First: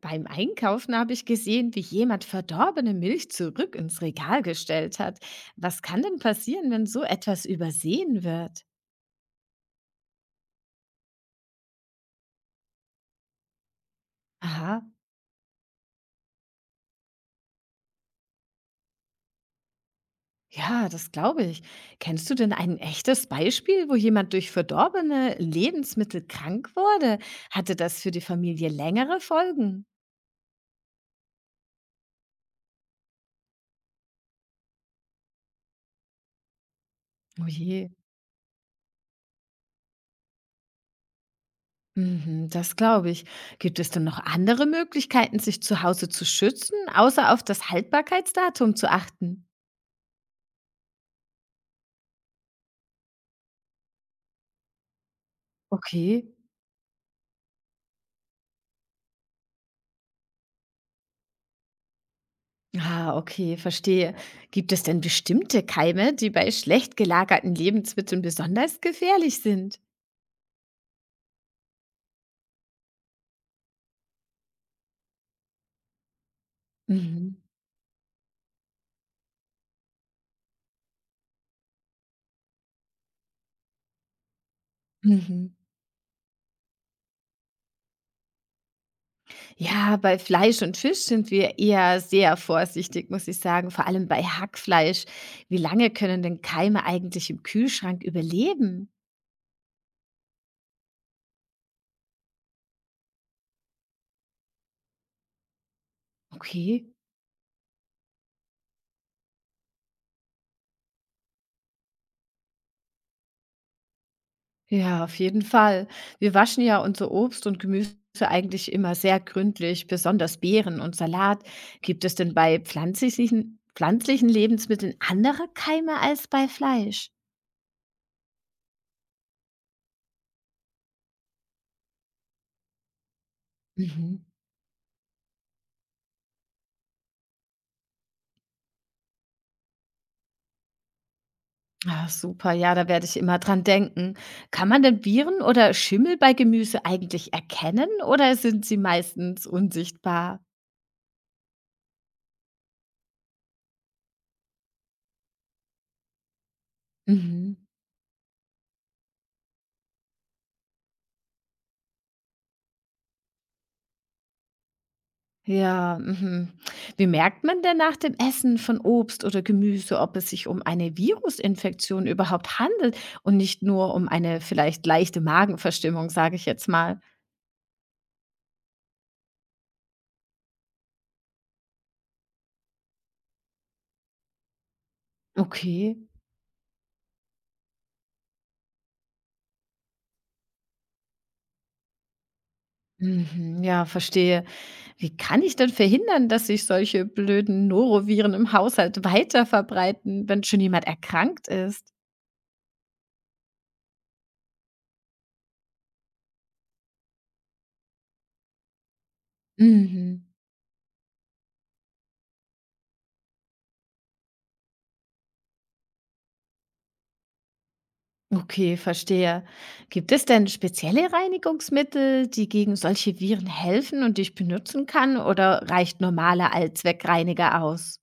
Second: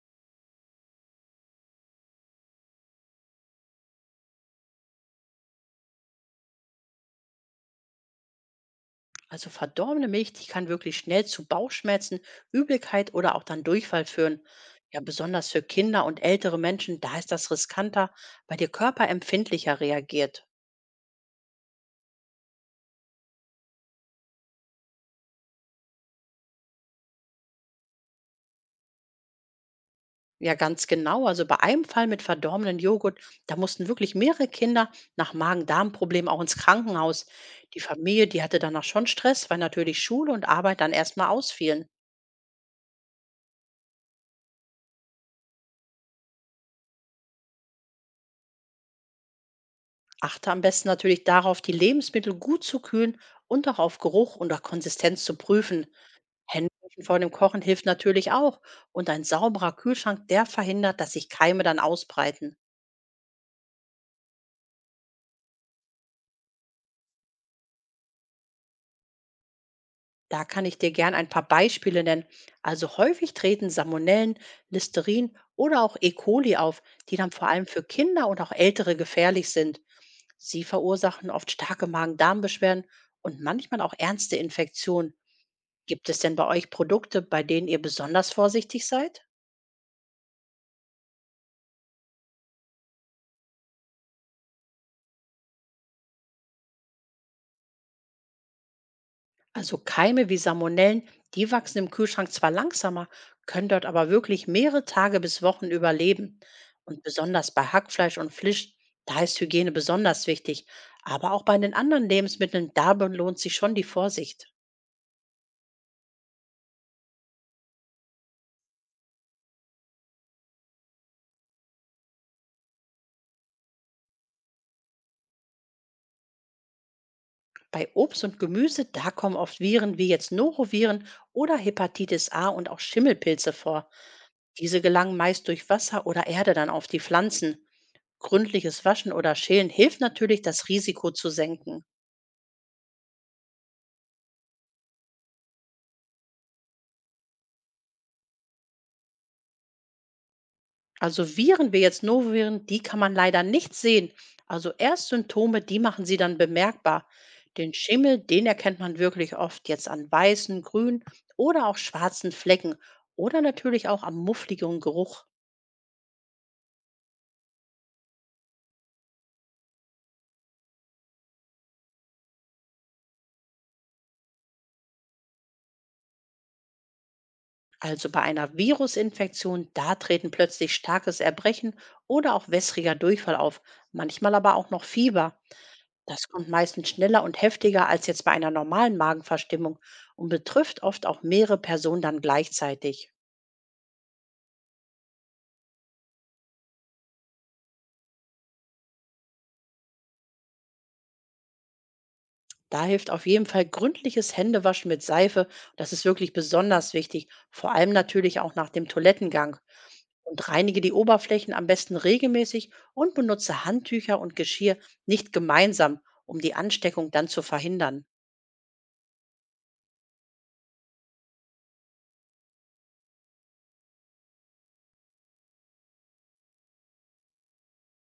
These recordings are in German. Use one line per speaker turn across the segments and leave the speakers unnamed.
Beim Einkaufen habe ich gesehen, wie jemand verdorbene Milch zurück ins Regal gestellt hat. Was kann denn passieren, wenn so etwas übersehen wird?
Also verdorbene Milch, die kann wirklich schnell zu Bauchschmerzen, Übelkeit oder auch dann Durchfall führen.
Aha,
Ja, besonders für Kinder und ältere Menschen, da ist das riskanter, weil der Körper empfindlicher reagiert.
ja, das glaube ich. Kennst du denn ein echtes Beispiel, wo jemand durch verdorbene Lebensmittel krank wurde? Hatte das für die Familie längere Folgen?
Ja, ganz genau. Also bei einem Fall mit verdorbenen Joghurt, da mussten wirklich mehrere Kinder nach Magen-Darm-Problemen auch ins Krankenhaus.
Oh
Die
je.
Familie, die hatte danach schon Stress, weil natürlich Schule und Arbeit dann erstmal ausfielen.
Mhm, das glaube ich. Gibt es denn noch andere Möglichkeiten, sich zu Hause zu schützen, außer auf das Haltbarkeitsdatum zu achten?
Achte am besten natürlich darauf, die Lebensmittel gut zu kühlen und auch auf Geruch und auch Konsistenz zu prüfen.
Okay.
Hände waschen vor dem Kochen hilft natürlich auch. Und ein sauberer Kühlschrank, der verhindert, dass sich Keime dann ausbreiten.
Ah, okay, verstehe. Gibt es denn bestimmte Keime, die bei schlecht gelagerten Lebensmitteln besonders gefährlich sind?
Da kann ich dir gern ein paar Beispiele nennen. Also häufig treten Salmonellen, Listerin oder auch E. coli auf, die dann
Mhm.
vor allem für Kinder und auch Ältere gefährlich sind. Sie verursachen oft starke Magen-Darm-Beschwerden und manchmal auch ernste Infektionen.
Mhm.
Gibt es denn bei euch Produkte, bei denen ihr besonders vorsichtig seid?
Ja, bei Fleisch und Fisch sind wir eher sehr vorsichtig, muss ich sagen, vor allem bei Hackfleisch. Wie lange können denn Keime eigentlich im Kühlschrank überleben?
Also Keime wie Salmonellen, die wachsen im Kühlschrank zwar langsamer, können dort aber wirklich mehrere Tage bis Wochen überleben.
Okay.
Und besonders bei Hackfleisch und Fisch, da ist Hygiene besonders wichtig. Aber auch bei den anderen Lebensmitteln, da lohnt sich schon die Vorsicht.
Ja, auf jeden Fall. Wir waschen ja unser Obst und Gemüse eigentlich immer sehr gründlich, besonders Beeren und Salat. Gibt es denn bei pflanzlichen Lebensmitteln andere Keime als bei Fleisch?
Bei Obst und Gemüse, da kommen oft Viren wie jetzt Noroviren oder Hepatitis A und auch Schimmelpilze vor.
Mhm.
Diese gelangen meist durch Wasser oder Erde dann auf die Pflanzen. Gründliches Waschen oder Schälen hilft natürlich, das Risiko zu senken.
Ah, super, ja, da werde ich immer dran denken. Kann man denn Viren oder Schimmel bei Gemüse eigentlich erkennen oder sind sie meistens unsichtbar?
Also Viren wie jetzt Noviren, die kann man leider nicht sehen. Also erst Symptome, die machen sie dann bemerkbar.
Mhm.
Den Schimmel, den erkennt man wirklich oft jetzt an weißen, grünen oder auch schwarzen Flecken oder natürlich auch am muffligen Geruch.
Ja, mhm. Wie merkt man denn nach dem Essen von Obst oder Gemüse, ob es sich um eine Virusinfektion überhaupt handelt und nicht nur um eine vielleicht leichte Magenverstimmung, sage ich jetzt mal?
Also bei einer Virusinfektion, da treten plötzlich starkes Erbrechen oder auch wässriger Durchfall auf, manchmal aber auch noch Fieber.
Okay.
Das kommt meistens schneller und heftiger als jetzt bei einer normalen Magenverstimmung und betrifft oft auch mehrere Personen dann gleichzeitig.
Mhm, ja, verstehe. Wie kann ich denn verhindern, dass sich solche blöden Noroviren im Haushalt weiter verbreiten, wenn schon jemand erkrankt ist?
Da hilft auf jeden Fall gründliches Händewaschen mit Seife. Das ist wirklich besonders wichtig, vor allem natürlich auch nach dem Toilettengang.
Mhm.
Und reinige die Oberflächen am besten regelmäßig und benutze Handtücher und Geschirr nicht gemeinsam, um die Ansteckung dann zu verhindern.
Okay, verstehe. Gibt es denn spezielle Reinigungsmittel, die gegen solche Viren helfen und die ich benutzen kann, oder reicht normaler Allzweckreiniger aus?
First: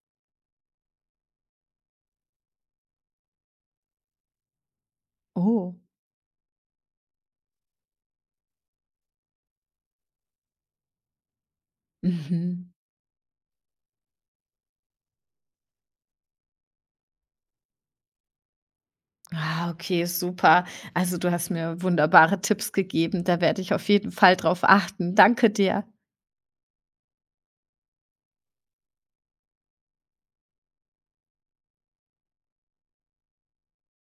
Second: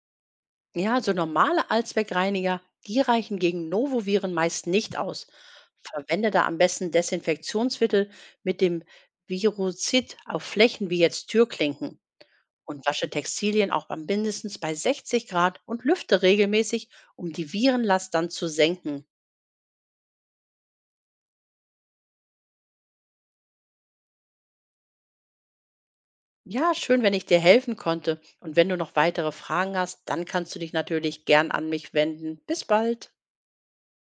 Ja, so normale Allzweckreiniger, die reichen gegen Novoviren meist nicht aus.
Oh.
Verwende da am besten Desinfektionsmittel mit dem Virucid auf Flächen wie jetzt Türklinken.
Mhm.
Und wasche Textilien auch bei mindestens bei 60 Grad und lüfte regelmäßig, um die Virenlast dann zu senken.
Ah, okay, super. Also du hast mir wunderbare Tipps gegeben. Da werde ich auf jeden Fall drauf achten. Danke dir.
Ja, schön, wenn ich dir helfen konnte. Und wenn du noch weitere Fragen hast, dann kannst du dich natürlich gern an mich wenden. Bis bald.